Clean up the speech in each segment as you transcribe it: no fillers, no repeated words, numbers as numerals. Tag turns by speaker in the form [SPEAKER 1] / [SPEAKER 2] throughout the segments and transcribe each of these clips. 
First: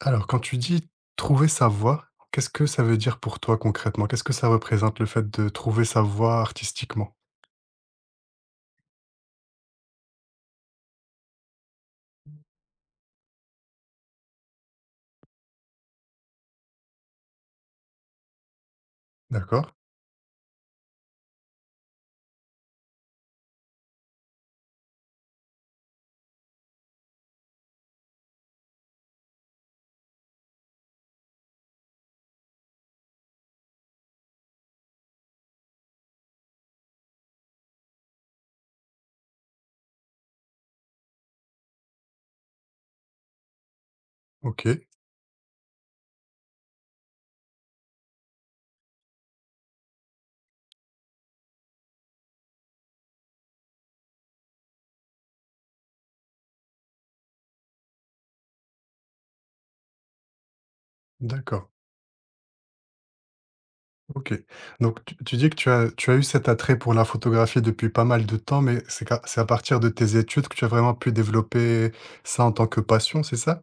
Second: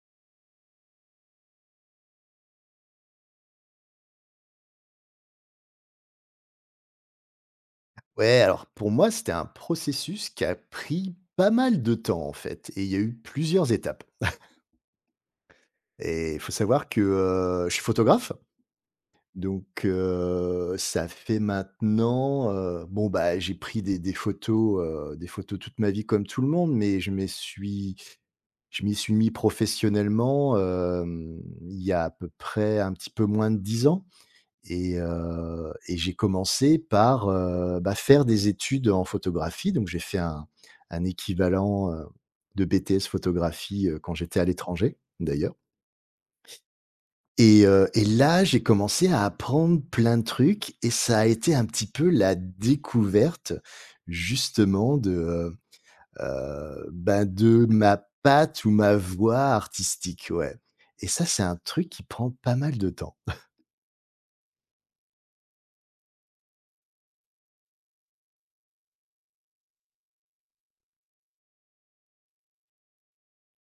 [SPEAKER 1] Alors, quand tu dis trouver sa voie, qu'est-ce que ça veut dire pour toi concrètement? Qu'est-ce que ça représente le fait de trouver sa voie artistiquement?
[SPEAKER 2] Ouais, alors pour moi, c'était un processus qui a pris pas mal de temps en fait et il y a eu plusieurs étapes. Et il faut savoir que, je suis photographe,
[SPEAKER 1] D'accord,
[SPEAKER 2] donc ça fait maintenant, j'ai pris des photos, des photos toute ma vie comme tout le monde, mais je m'y suis mis professionnellement, il y a à peu près un petit peu moins de 10 ans. Et j'ai commencé par, bah, faire des études en photographie. Donc j'ai fait un équivalent, de BTS photographie, quand j'étais à
[SPEAKER 1] ok,
[SPEAKER 2] l'étranger, d'ailleurs. Et là, j'ai commencé à apprendre plein de trucs et ça a été un petit peu la découverte, justement, de ma patte ou ma voix artistique, ouais, et ça, c'est un
[SPEAKER 1] d'accord.
[SPEAKER 2] truc qui prend pas mal de temps.
[SPEAKER 1] OK. Donc tu dis que tu as eu cet attrait pour la photographie depuis pas mal de temps, mais c'est à partir de tes études que tu as vraiment pu développer ça en tant que passion, c'est ça?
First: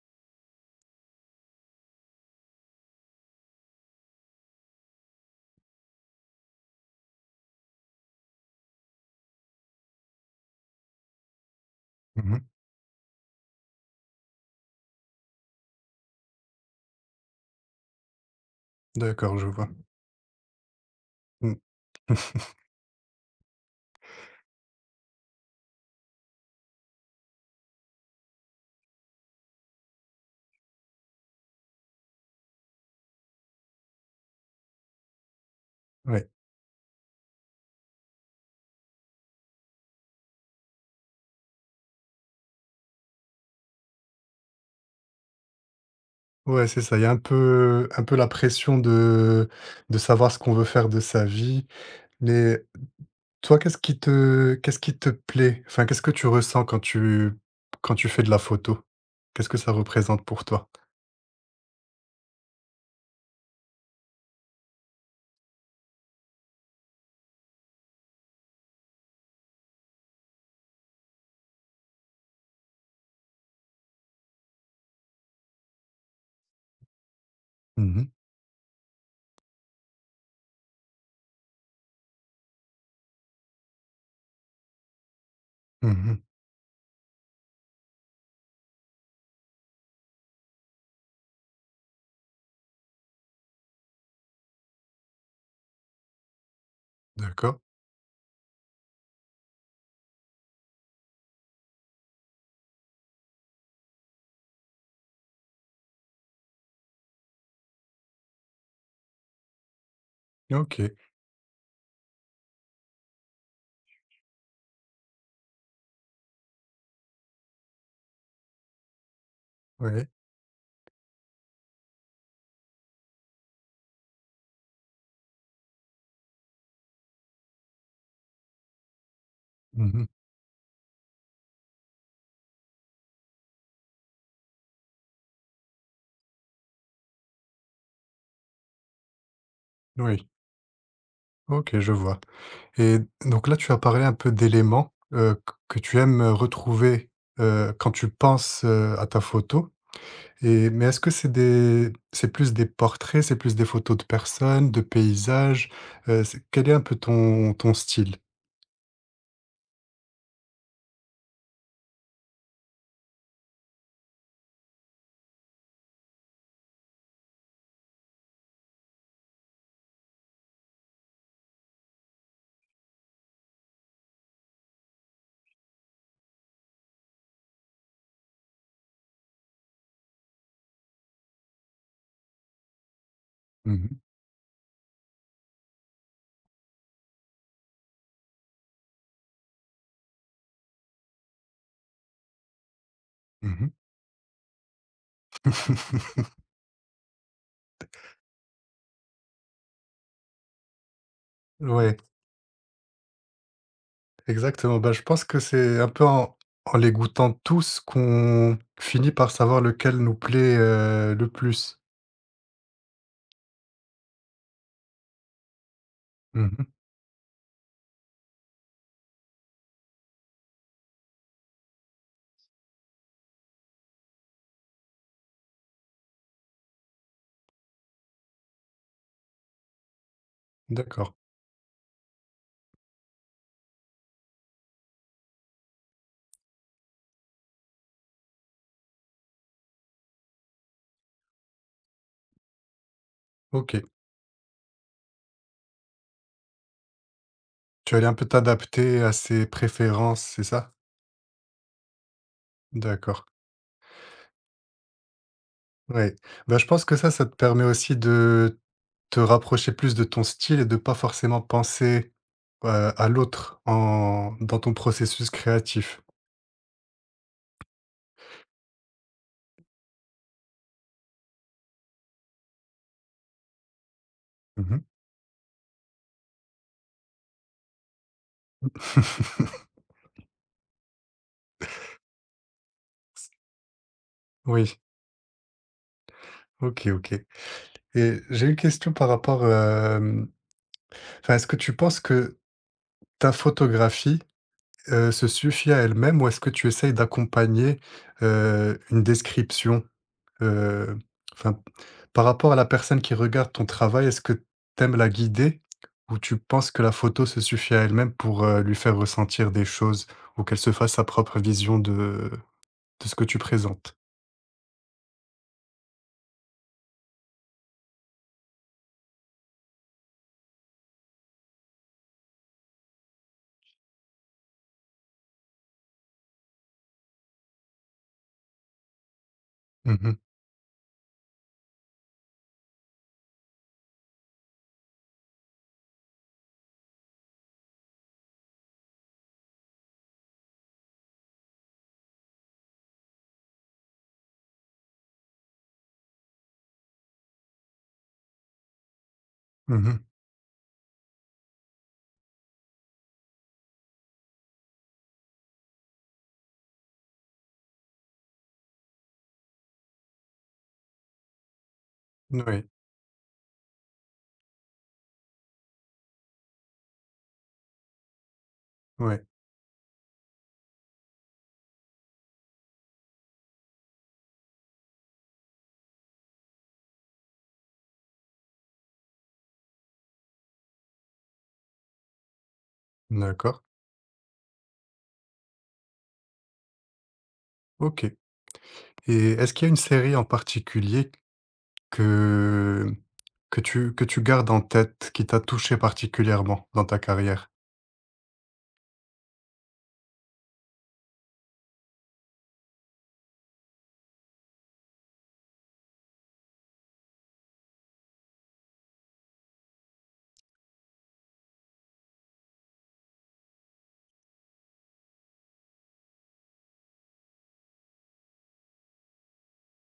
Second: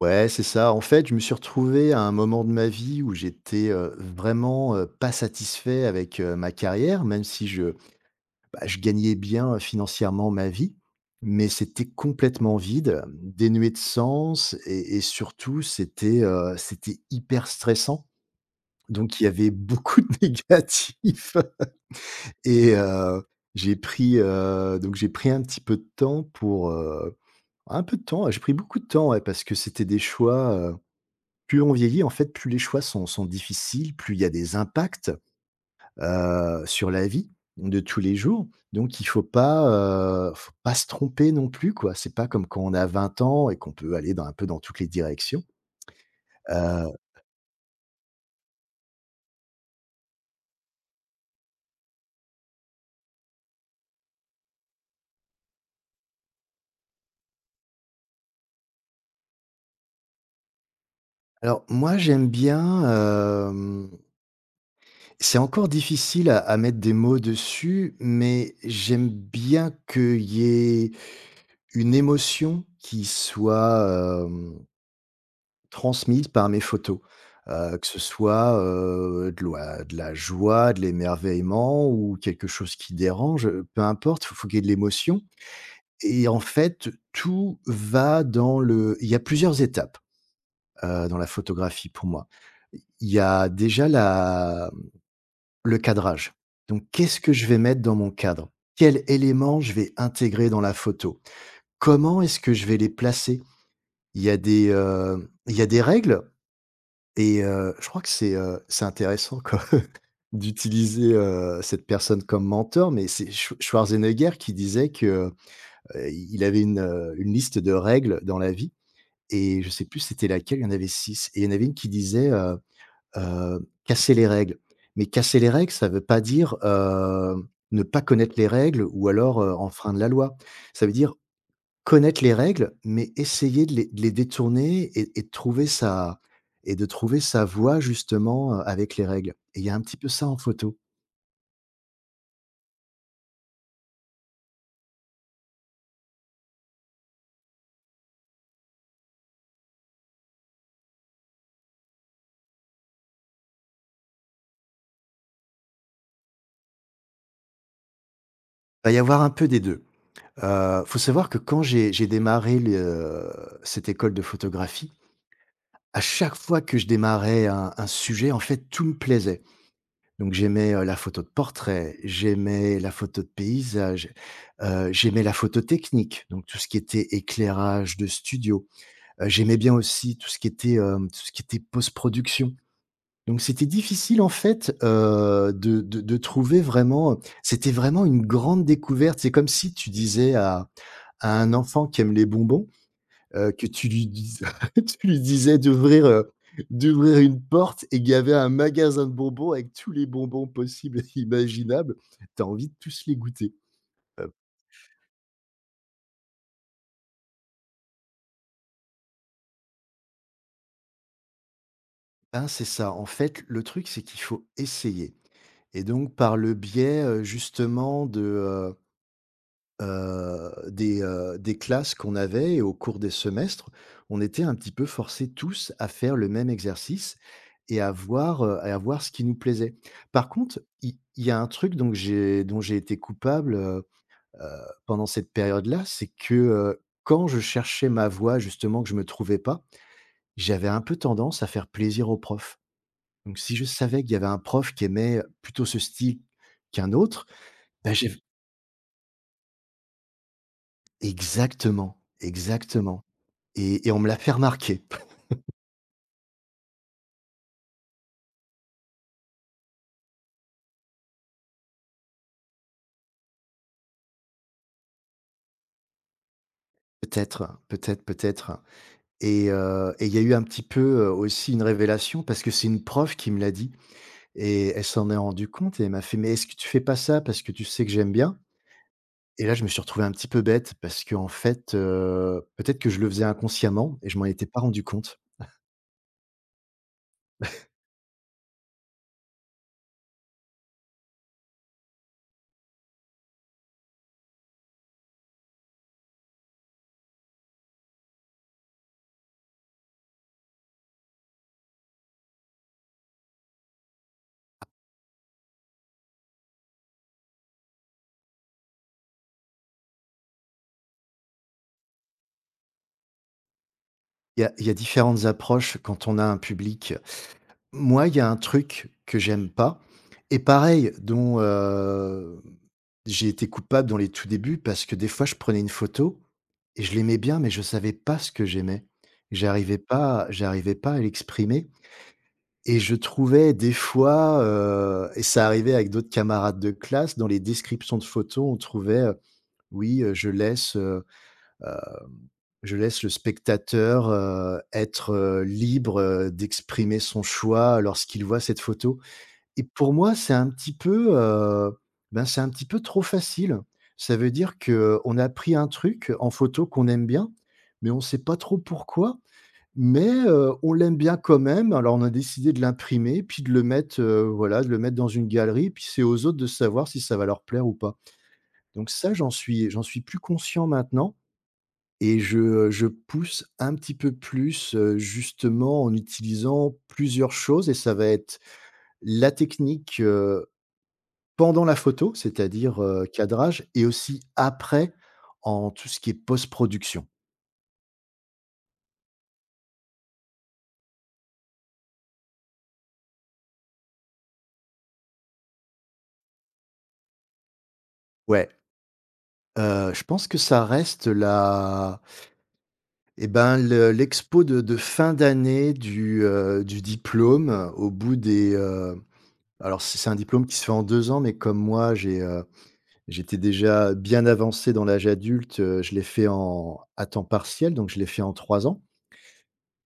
[SPEAKER 2] Ouais, c'est ça. En fait, je me suis retrouvé à un moment de ma vie où j'étais, vraiment, pas satisfait avec, ma carrière, même si je, bah, je gagnais bien financièrement ma vie. Mais c'était
[SPEAKER 1] Mmh.
[SPEAKER 2] complètement vide, dénué de sens et surtout c'était, c'était hyper stressant. Donc il y
[SPEAKER 1] D'accord, je
[SPEAKER 2] avait
[SPEAKER 1] vois.
[SPEAKER 2] beaucoup de négatifs.
[SPEAKER 1] Mmh.
[SPEAKER 2] Et j'ai pris, j'ai pris un petit peu de temps pour, un peu de temps, ouais, j'ai pris beaucoup de temps, ouais, parce que c'était des choix. Plus on vieillit, en fait, plus les choix sont difficiles, plus il y a des impacts,
[SPEAKER 1] Ouais.
[SPEAKER 2] sur la vie de tous les jours. Donc il faut pas se tromper non plus, quoi. C'est pas comme quand on a 20 ans et qu'on peut aller dans un peu dans toutes les directions.
[SPEAKER 1] Ouais, c'est
[SPEAKER 2] Heu,
[SPEAKER 1] ça. Il y a un peu la pression de savoir ce qu'on veut faire de sa vie. Mais toi, qu'est-ce qui te plaît? Enfin, qu'est-ce que tu ressens quand tu fais de la photo? Qu'est-ce que ça représente pour toi?
[SPEAKER 2] alors moi, j'aime bien, hem, c'est encore difficile à mettre des mots dessus, mais j'aime bien qu'il y ait une émotion qui soit transmise par mes photos, que
[SPEAKER 1] Mmh
[SPEAKER 2] ce
[SPEAKER 1] mh.
[SPEAKER 2] soit, de la joie, de l'émerveillement ou quelque chose qui dérange, peu importe, il faut qu'il y ait de l'émotion.
[SPEAKER 1] Mmh.
[SPEAKER 2] Et en fait, tout va dans le il y a plusieurs étapes, dans la photographie pour moi. Il y a déjà la le cadrage. Donc qu'est-ce que je vais
[SPEAKER 1] D'accord.
[SPEAKER 2] mettre dans mon cadre? Quels éléments je vais intégrer dans la photo? Comment est-ce que je vais les placer? Il y a des, il y a des règles. Et je crois que c'est intéressant quoi
[SPEAKER 1] OK.
[SPEAKER 2] d'utiliser, cette personne comme mentor, mais c'est Schwarzenegger qui disait que, il avait une liste de règles dans la vie et je sais plus
[SPEAKER 1] Oui.
[SPEAKER 2] c'était laquelle, il y en avait 6. Et il y en avait une qui disait, «Casser les règles». Mais casser les règles, ça veut pas dire, ne pas connaître les règles ou alors, enfreindre
[SPEAKER 1] Mmh.
[SPEAKER 2] la loi. Ça veut dire connaître les règles, mais essayer de les détourner et de trouver sa voie justement, avec les règles et il y a un petit peu ça
[SPEAKER 1] Oui.
[SPEAKER 2] en photo.
[SPEAKER 1] OK, je vois. Et donc là, tu as parlé un peu d'éléments, q que tu aimes, retrouver, quand tu penses, à ta photo et mais est-ce que c'est plus des portraits, c'est plus des photos de personnes, de paysages? C'est quel est un peu ton style?
[SPEAKER 2] Il va y avoir un peu des 2. Faut savoir que quand j'ai démarré le cette école de photographie, à chaque fois que je démarrais un sujet, en fait, tout me plaisait. Donc j'aimais, la photo de portrait, j'aimais la photo de paysage, j'aimais la photo technique, donc tout ce qui était éclairage de studio. J'aimais bien aussi tout ce qui était, tout ce qui était post-production. Donc c'était
[SPEAKER 1] Mmh mh.
[SPEAKER 2] difficile en fait, de de trouver vraiment, c'était vraiment une grande découverte. C'est comme si tu disais à un enfant qui aime les bonbons, que tu lui dises tu lui disais d'ouvrir, d'ouvrir une porte et qu'il y avait un magasin de bonbons avec tous les bonbons possibles et imaginables.
[SPEAKER 1] Ouais,
[SPEAKER 2] T'as envie de tous les goûter.
[SPEAKER 1] exactement. Bah, je pense que c'est un peu en les goûtant tous qu'on finit par savoir lequel nous plaît, le plus.
[SPEAKER 2] Ben, c'est ça. En fait, le truc, c'est qu'il faut essayer. Et donc, par le
[SPEAKER 1] Mmh.
[SPEAKER 2] biais, justement des classes qu'on avait et au cours des semestres, on était un petit peu forcés tous à faire le même exercice et à voir, et à voir ce qui nous plaisait. Par contre, il
[SPEAKER 1] D'accord.
[SPEAKER 2] il y a un truc donc j'ai dont j'ai été coupable, heu, pendant cette période-là, c'est que, quand je cherchais ma voie, justement, que je ne me trouvais pas, j'avais un peu tendance à faire plaisir aux profs. Donc si je
[SPEAKER 1] OK.
[SPEAKER 2] savais qu'il y avait un prof qui aimait plutôt ce style qu'un autre, ben
[SPEAKER 1] Tu allais
[SPEAKER 2] j'ai
[SPEAKER 1] un
[SPEAKER 2] OK.
[SPEAKER 1] peu t'adapter à ses préférences, c'est ça?
[SPEAKER 2] Exactement, exactement,
[SPEAKER 1] D'accord.
[SPEAKER 2] et on me l'a fait remarquer.
[SPEAKER 1] Oui. Bah, je pense que ça te permet aussi de te rapprocher plus de ton style et de pas forcément penser, heu, à l'autre en dans ton processus créatif.
[SPEAKER 2] Peut-être, peut-être, peut-être. Et il y a eu un petit peu, aussi une révélation parce que c'est une prof qui me l'a dit et
[SPEAKER 1] Mmh.
[SPEAKER 2] elle s'en est rendue compte et elle m'a fait: «Mais est-ce que tu fais pas ça parce que tu sais que j'aime bien?» Et là, je me suis retrouvé un petit peu bête parce que en fait, peut-être que je le faisais inconsciemment et je m'en étais pas
[SPEAKER 1] Oui,
[SPEAKER 2] rendu compte.
[SPEAKER 1] OK, OK, et j'ai une question par rapport, enfin, est-ce que tu penses que ta photographie, se suffit à elle-même ou est-ce que tu essayes d'accompagner, une description? Heu, enfin, par rapport à la personne qui regarde ton travail, est-ce que t'aimes la guider ou tu penses que la photo se suffit à elle-même pour, lui faire ressentir des choses ou qu'elle se fasse sa propre vision de ce que tu présentes?
[SPEAKER 2] Il y a différentes approches quand on a un public. Moi, il y a un truc que j'aime pas et pareil, dont, j'ai été coupable dans les tout débuts parce que des fois, je prenais une photo et je l'aimais bien, mais je savais pas ce que j'aimais.
[SPEAKER 1] Mmh mh.
[SPEAKER 2] J'arrivais pas à l'exprimer et je trouvais des fois, ça arrivait avec d'autres camarades de classe, dans les descriptions de photos, on trouvait, oui, je laisse le spectateur, être, libre, d'exprimer son choix lorsqu'il voit cette photo. Et pour
[SPEAKER 1] Mmh.
[SPEAKER 2] moi, c'est un petit peu, ben, c'est un petit peu trop facile. Ça veut dire que on a pris un truc en photo qu'on aime bien, mais on ne sait pas trop pourquoi, mais on l'aime bien quand même. Alors, on a décidé de
[SPEAKER 1] Oui,
[SPEAKER 2] l'imprimer, puis de le mettre, voilà, de le mettre dans une galerie, puis c'est aux autres de savoir si ça va leur plaire ou pas. Donc ça,
[SPEAKER 1] ouais,
[SPEAKER 2] j'en suis plus conscient maintenant et je pousse un petit peu plus, justement en utilisant plusieurs choses et ça va être la technique, pendant la photo, c'est-à-dire,
[SPEAKER 1] d'accord.
[SPEAKER 2] cadrage et aussi après en tout ce qui est post-production.
[SPEAKER 1] OK. Et est-ce qu'il y a une série en particulier que que tu gardes en tête, qui t'a touché particulièrement dans ta carrière?
[SPEAKER 2] Ouais, je pense que ça reste la et ben, le l'expo de fin d'année du diplôme alors c'est un diplôme qui se fait en 2 ans, mais comme moi j'ai, j'étais déjà bien avancé dans l'âge adulte, je l'ai fait en à temps partiel, donc je l'ai fait en 3 ans.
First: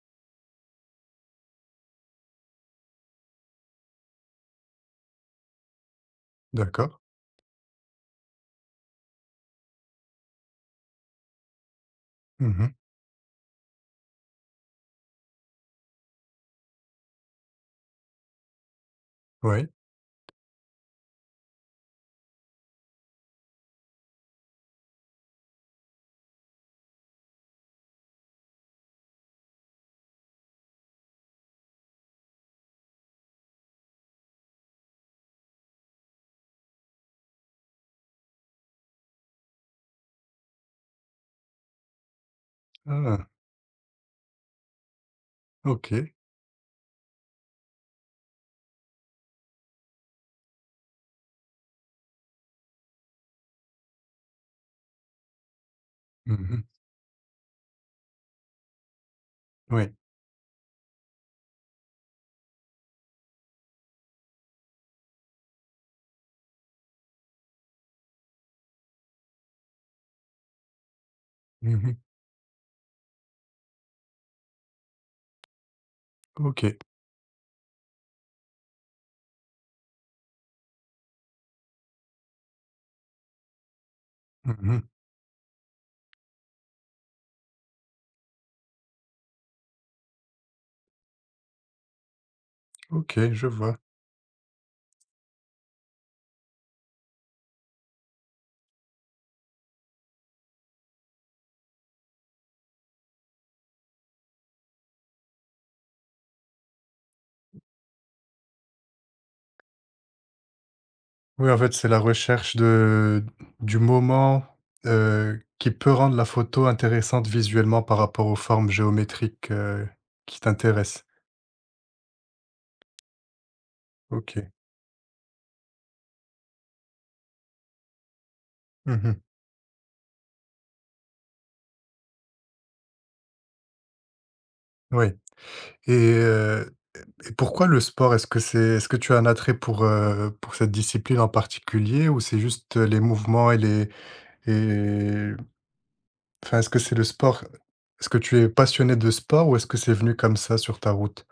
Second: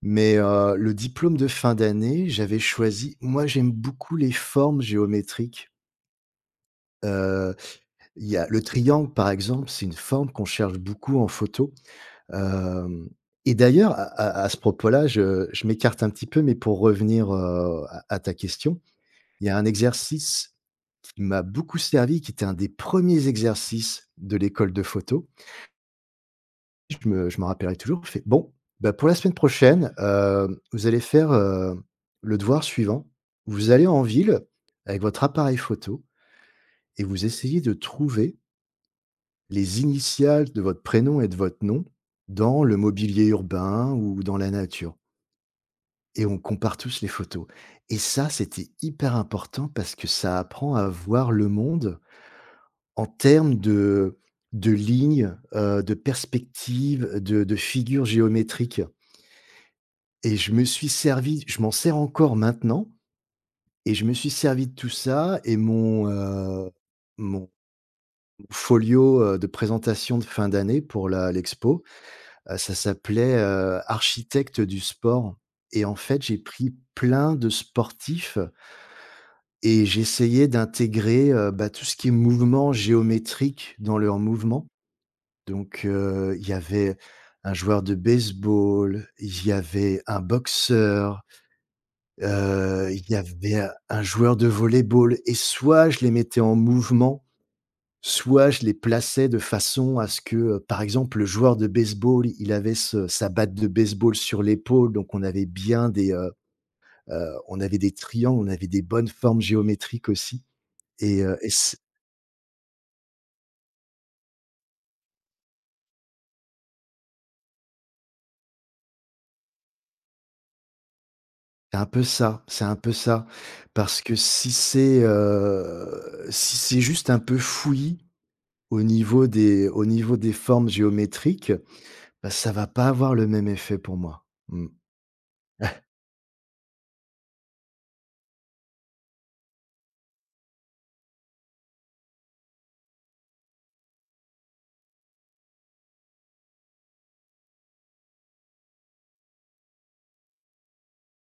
[SPEAKER 2] Mais le diplôme de fin d'année, j'avais choisi, moi, j'aime beaucoup les formes géométriques.
[SPEAKER 1] D'accord.
[SPEAKER 2] Heu, il y a le triangle, par exemple, c'est une forme qu'on cherche beaucoup en photo.
[SPEAKER 1] Mmh.
[SPEAKER 2] Hem et d'ailleurs, à ce propos-là, je m'écarte un petit peu, mais pour revenir, à ta question, il y a un
[SPEAKER 1] Oui.
[SPEAKER 2] exercice qui m'a beaucoup servi, qui était un des premiers exercices de l'école de photo. Je m'en rappellerai toujours. Je fais: «Bon, bah, pour la semaine prochaine, vous allez faire, le devoir suivant. Vous allez en ville avec votre appareil photo et vous essayez de trouver les initiales de votre prénom et de votre nom dans le mobilier
[SPEAKER 1] Ah!
[SPEAKER 2] urbain ou dans la nature».
[SPEAKER 1] OK.
[SPEAKER 2] Et on compare tous les photos et ça, c'était hyper important parce que ça apprend à voir le monde en termes de lignes, de
[SPEAKER 1] Mmh.
[SPEAKER 2] perspectives, de figures géométriques.
[SPEAKER 1] Oui.
[SPEAKER 2] Et je me suis servi je m'en sers encore maintenant et je me suis servi de tout ça et mon, mon folio, de présentation de fin d'année pour la l'expo,
[SPEAKER 1] Mmh.
[SPEAKER 2] ça s'appelait, architecte du sport, et en fait, j'ai pris
[SPEAKER 1] OK.
[SPEAKER 2] plein de sportifs et j'essayais d'intégrer, bah, tout ce qui est mouvement géométrique dans leur mouvement.
[SPEAKER 1] Mmh.
[SPEAKER 2] Donc, il y avait un joueur de baseball, il y avait un boxeur, il y
[SPEAKER 1] OK, je
[SPEAKER 2] avait
[SPEAKER 1] vois.
[SPEAKER 2] un joueur de volley-ball et soit je les mettais en mouvement, soit je les plaçais de façon à ce que, par exemple, le joueur de baseball, il avait ce sa batte de baseball sur l'épaule, donc on avait bien des, on avait des triangles, on avait des bonnes formes géométriques aussi. Et
[SPEAKER 1] Oui, en fait,
[SPEAKER 2] c'est
[SPEAKER 1] c'est la recherche de du moment, qui peut rendre la photo intéressante visuellement par rapport aux formes géométriques, qui t'intéressent.
[SPEAKER 2] un peu ça, c'est un peu ça. Parce que si
[SPEAKER 1] OK.
[SPEAKER 2] c'est, si c'est juste un peu fouillis
[SPEAKER 1] Mmh.
[SPEAKER 2] au niveau des formes géométriques, bah, ça va pas avoir le même effet pour moi. Mmh.
[SPEAKER 1] Oui, et heu et pourquoi le sport? Est-ce que tu as un attrait pour cette discipline en particulier ou c'est juste les mouvements et les et enfin, est-ce que c'est le sport? Est-ce que tu es passionné de sport ou est-ce que c'est venu comme ça sur ta route?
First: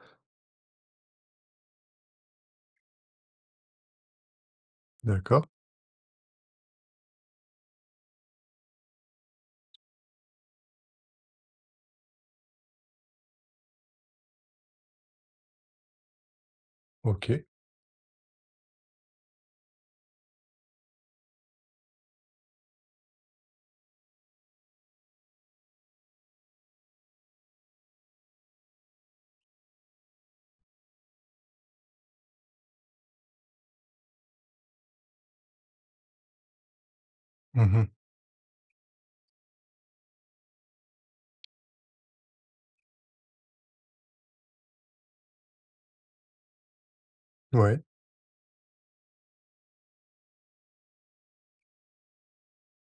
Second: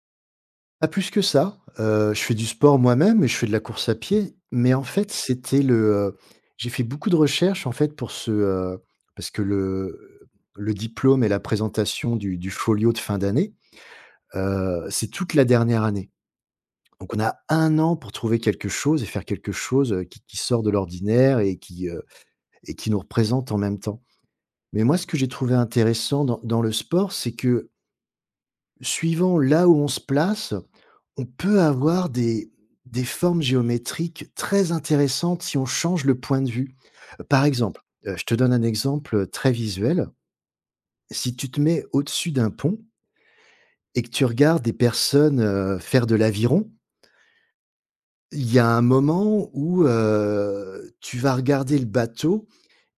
[SPEAKER 2] Pas plus que ça, je fais du sport moi-même et je fais de la course à pied, mais en fait,
[SPEAKER 1] D'accord,
[SPEAKER 2] j'ai fait beaucoup de recherches, en fait, parce que le diplôme et la présentation du folio de fin d'année, c'est toute la dernière année. Donc on a
[SPEAKER 1] OK.
[SPEAKER 2] un an pour trouver quelque chose et faire quelque chose, qui sort de l'ordinaire et qui nous représente en même temps. Mais moi, ce que j'ai trouvé intéressant dans le sport, c'est que suivant là où on se place, on peut avoir des formes géométriques très intéressantes si on change le point de vue. Par exemple,
[SPEAKER 1] Mmh.
[SPEAKER 2] je te donne un exemple, très visuel. Si tu te mets au-dessus d'un pont et que tu regardes des personnes, faire de l'aviron,
[SPEAKER 1] Ouais.
[SPEAKER 2] il y a un moment où, tu vas regarder le bateau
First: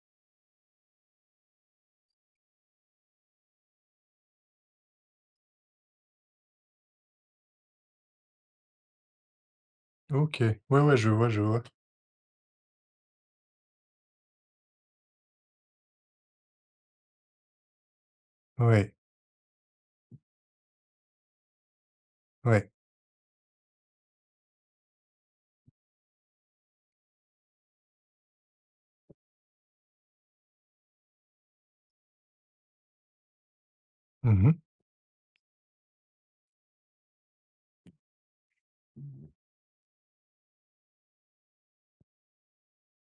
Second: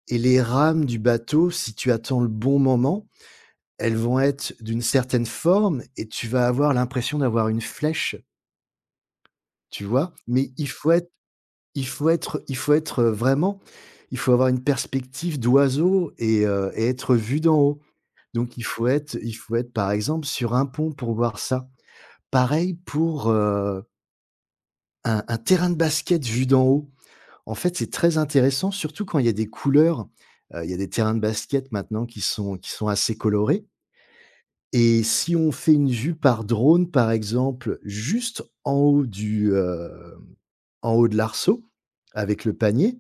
[SPEAKER 2] et les rames du bateau, si tu attends le bon moment, elles vont être d'une certaine forme et tu vas avoir l'impression d'avoir une flèche. Tu vois?
[SPEAKER 1] OK. Ouais, ouais, je vois, je vois.
[SPEAKER 2] Vraiment il faut avoir une perspective d'oiseau et et être vu d'en haut. Donc il faut
[SPEAKER 1] Ouais,
[SPEAKER 2] être il faut être, par exemple, sur un pont pour voir ça.
[SPEAKER 1] ouais.
[SPEAKER 2] Pareil pour, un terrain de basket vu d'en haut. En fait, c'est très intéressant, surtout quand il y a des couleurs. Il y a des terrains de basket maintenant qui sont assez colorés,
[SPEAKER 1] Mmh.
[SPEAKER 2] et si on fait une vue par drone, par exemple, juste en haut en haut de l'arceau avec le panier,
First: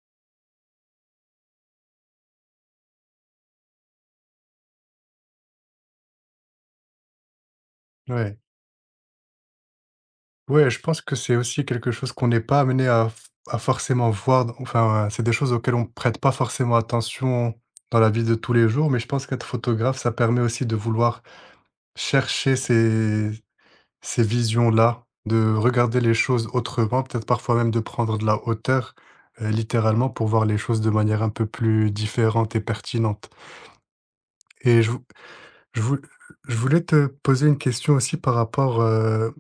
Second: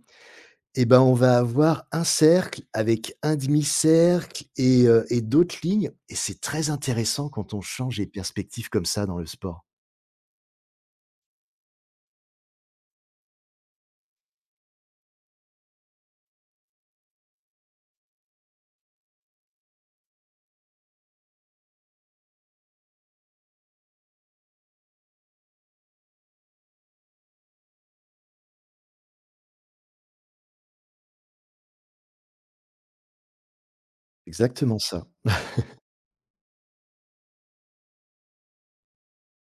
[SPEAKER 2] et ben, on va avoir un cercle avec un demi cercle et et d'autres lignes, et c'est très intéressant quand on change les
[SPEAKER 1] Ouais.
[SPEAKER 2] perspectives comme ça dans le sport.
[SPEAKER 1] Ouais, je pense que c'est aussi quelque chose qu'on n'est pas amené à f à forcément voir dans enfin, c'est des choses auxquelles on prête pas forcément attention dans la vie de tous les jours, mais je pense qu'être photographe, ça permet aussi de vouloir chercher ces visions-là, de regarder les choses autrement, peut-être parfois même de prendre de la hauteur, littéralement pour voir les choses de manière un peu plus différente et pertinente.
[SPEAKER 2] Exactement
[SPEAKER 1] Et
[SPEAKER 2] ça.
[SPEAKER 1] Je vou je voulais te poser une question aussi par rapport,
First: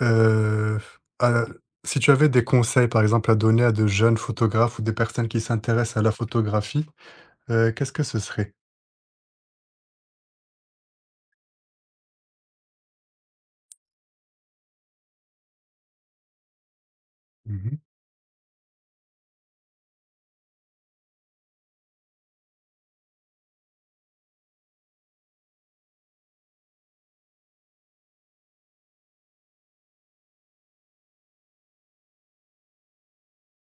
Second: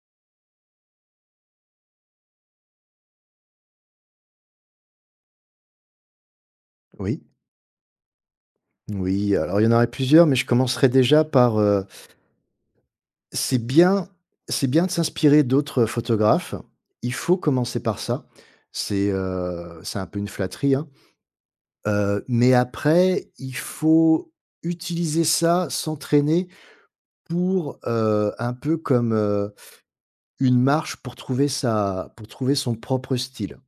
[SPEAKER 1] heu, à si tu avais des conseils, par exemple, à donner à de jeunes photographes ou des personnes qui s'intéressent à la photographie,
[SPEAKER 2] Oui,
[SPEAKER 1] qu'est-ce que ce serait?
[SPEAKER 2] oui, alors il y en aurait plusieurs, mais je commencerai déjà par, c'est bien c'est bien de s'inspirer d'autres photographes. Il faut
[SPEAKER 1] Mmh mh.
[SPEAKER 2] commencer par ça. C'est un peu une flatterie, hein, mais après il faut utiliser ça, s'entraîner pour, un peu comme, une marche pour trouver sa pour trouver son propre style.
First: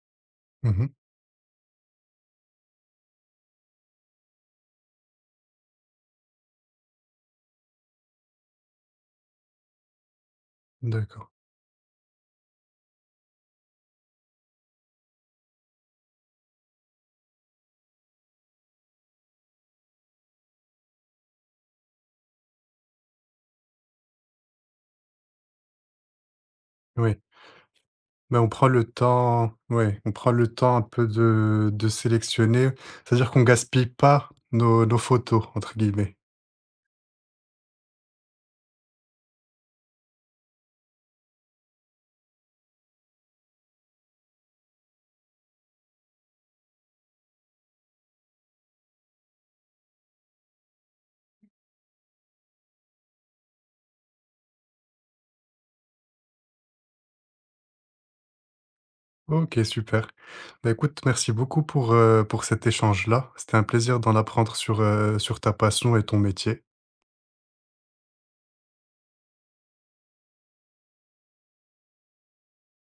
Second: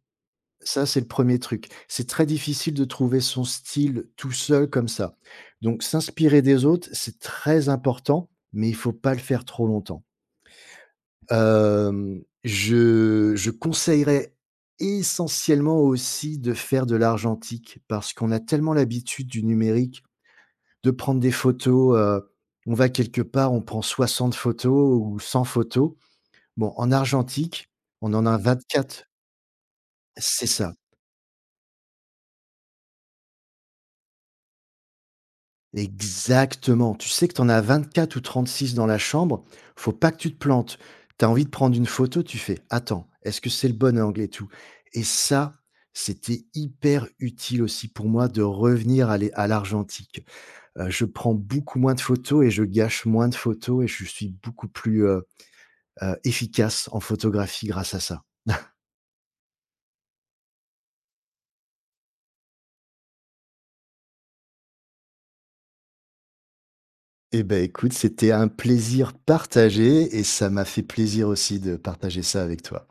[SPEAKER 2] Ça,
[SPEAKER 1] Mmh.
[SPEAKER 2] c'est le premier truc. C'est très difficile de trouver son style tout seul comme ça. Donc s'inspirer des autres, c'est très important, mais il faut pas le faire trop longtemps.
[SPEAKER 1] D'accord.
[SPEAKER 2] Je conseillerais essentiellement aussi de faire de l'argentique parce qu'on a tellement l'habitude du numérique de prendre des photos, on va quelque part, on prend 60 photos ou 100 photos. Bon, en
[SPEAKER 1] Oui.
[SPEAKER 2] argentique, on en a
[SPEAKER 1] Mais on prend le
[SPEAKER 2] 24.
[SPEAKER 1] temps, ouais, on prend
[SPEAKER 2] C'est
[SPEAKER 1] le
[SPEAKER 2] ça,
[SPEAKER 1] temps un peu de sélectionner, c'est-à-dire qu'on gaspille pas nos «photos» entre guillemets.
[SPEAKER 2] exactement. Tu sais que tu en as 24 ou 36 dans la chambre, faut pas que tu te plantes. Tu as envie de prendre une photo, tu fais: «Attends, est-ce que c'est le bon angle et tout?» Et ça, c'était hyper utile aussi pour moi de revenir à l'argentique. Je prends beaucoup moins de photos et je gâche moins de photos et je suis beaucoup plus, efficace en photographie grâce à ça.
[SPEAKER 1] OK, super. Bah, écoute, merci beaucoup pour cet échange-là. C'était un plaisir d'en apprendre sur, sur ta passion et ton métier.
[SPEAKER 2] Eh ben écoute, c'était un plaisir partagé et ça m'a fait plaisir aussi de partager ça avec toi.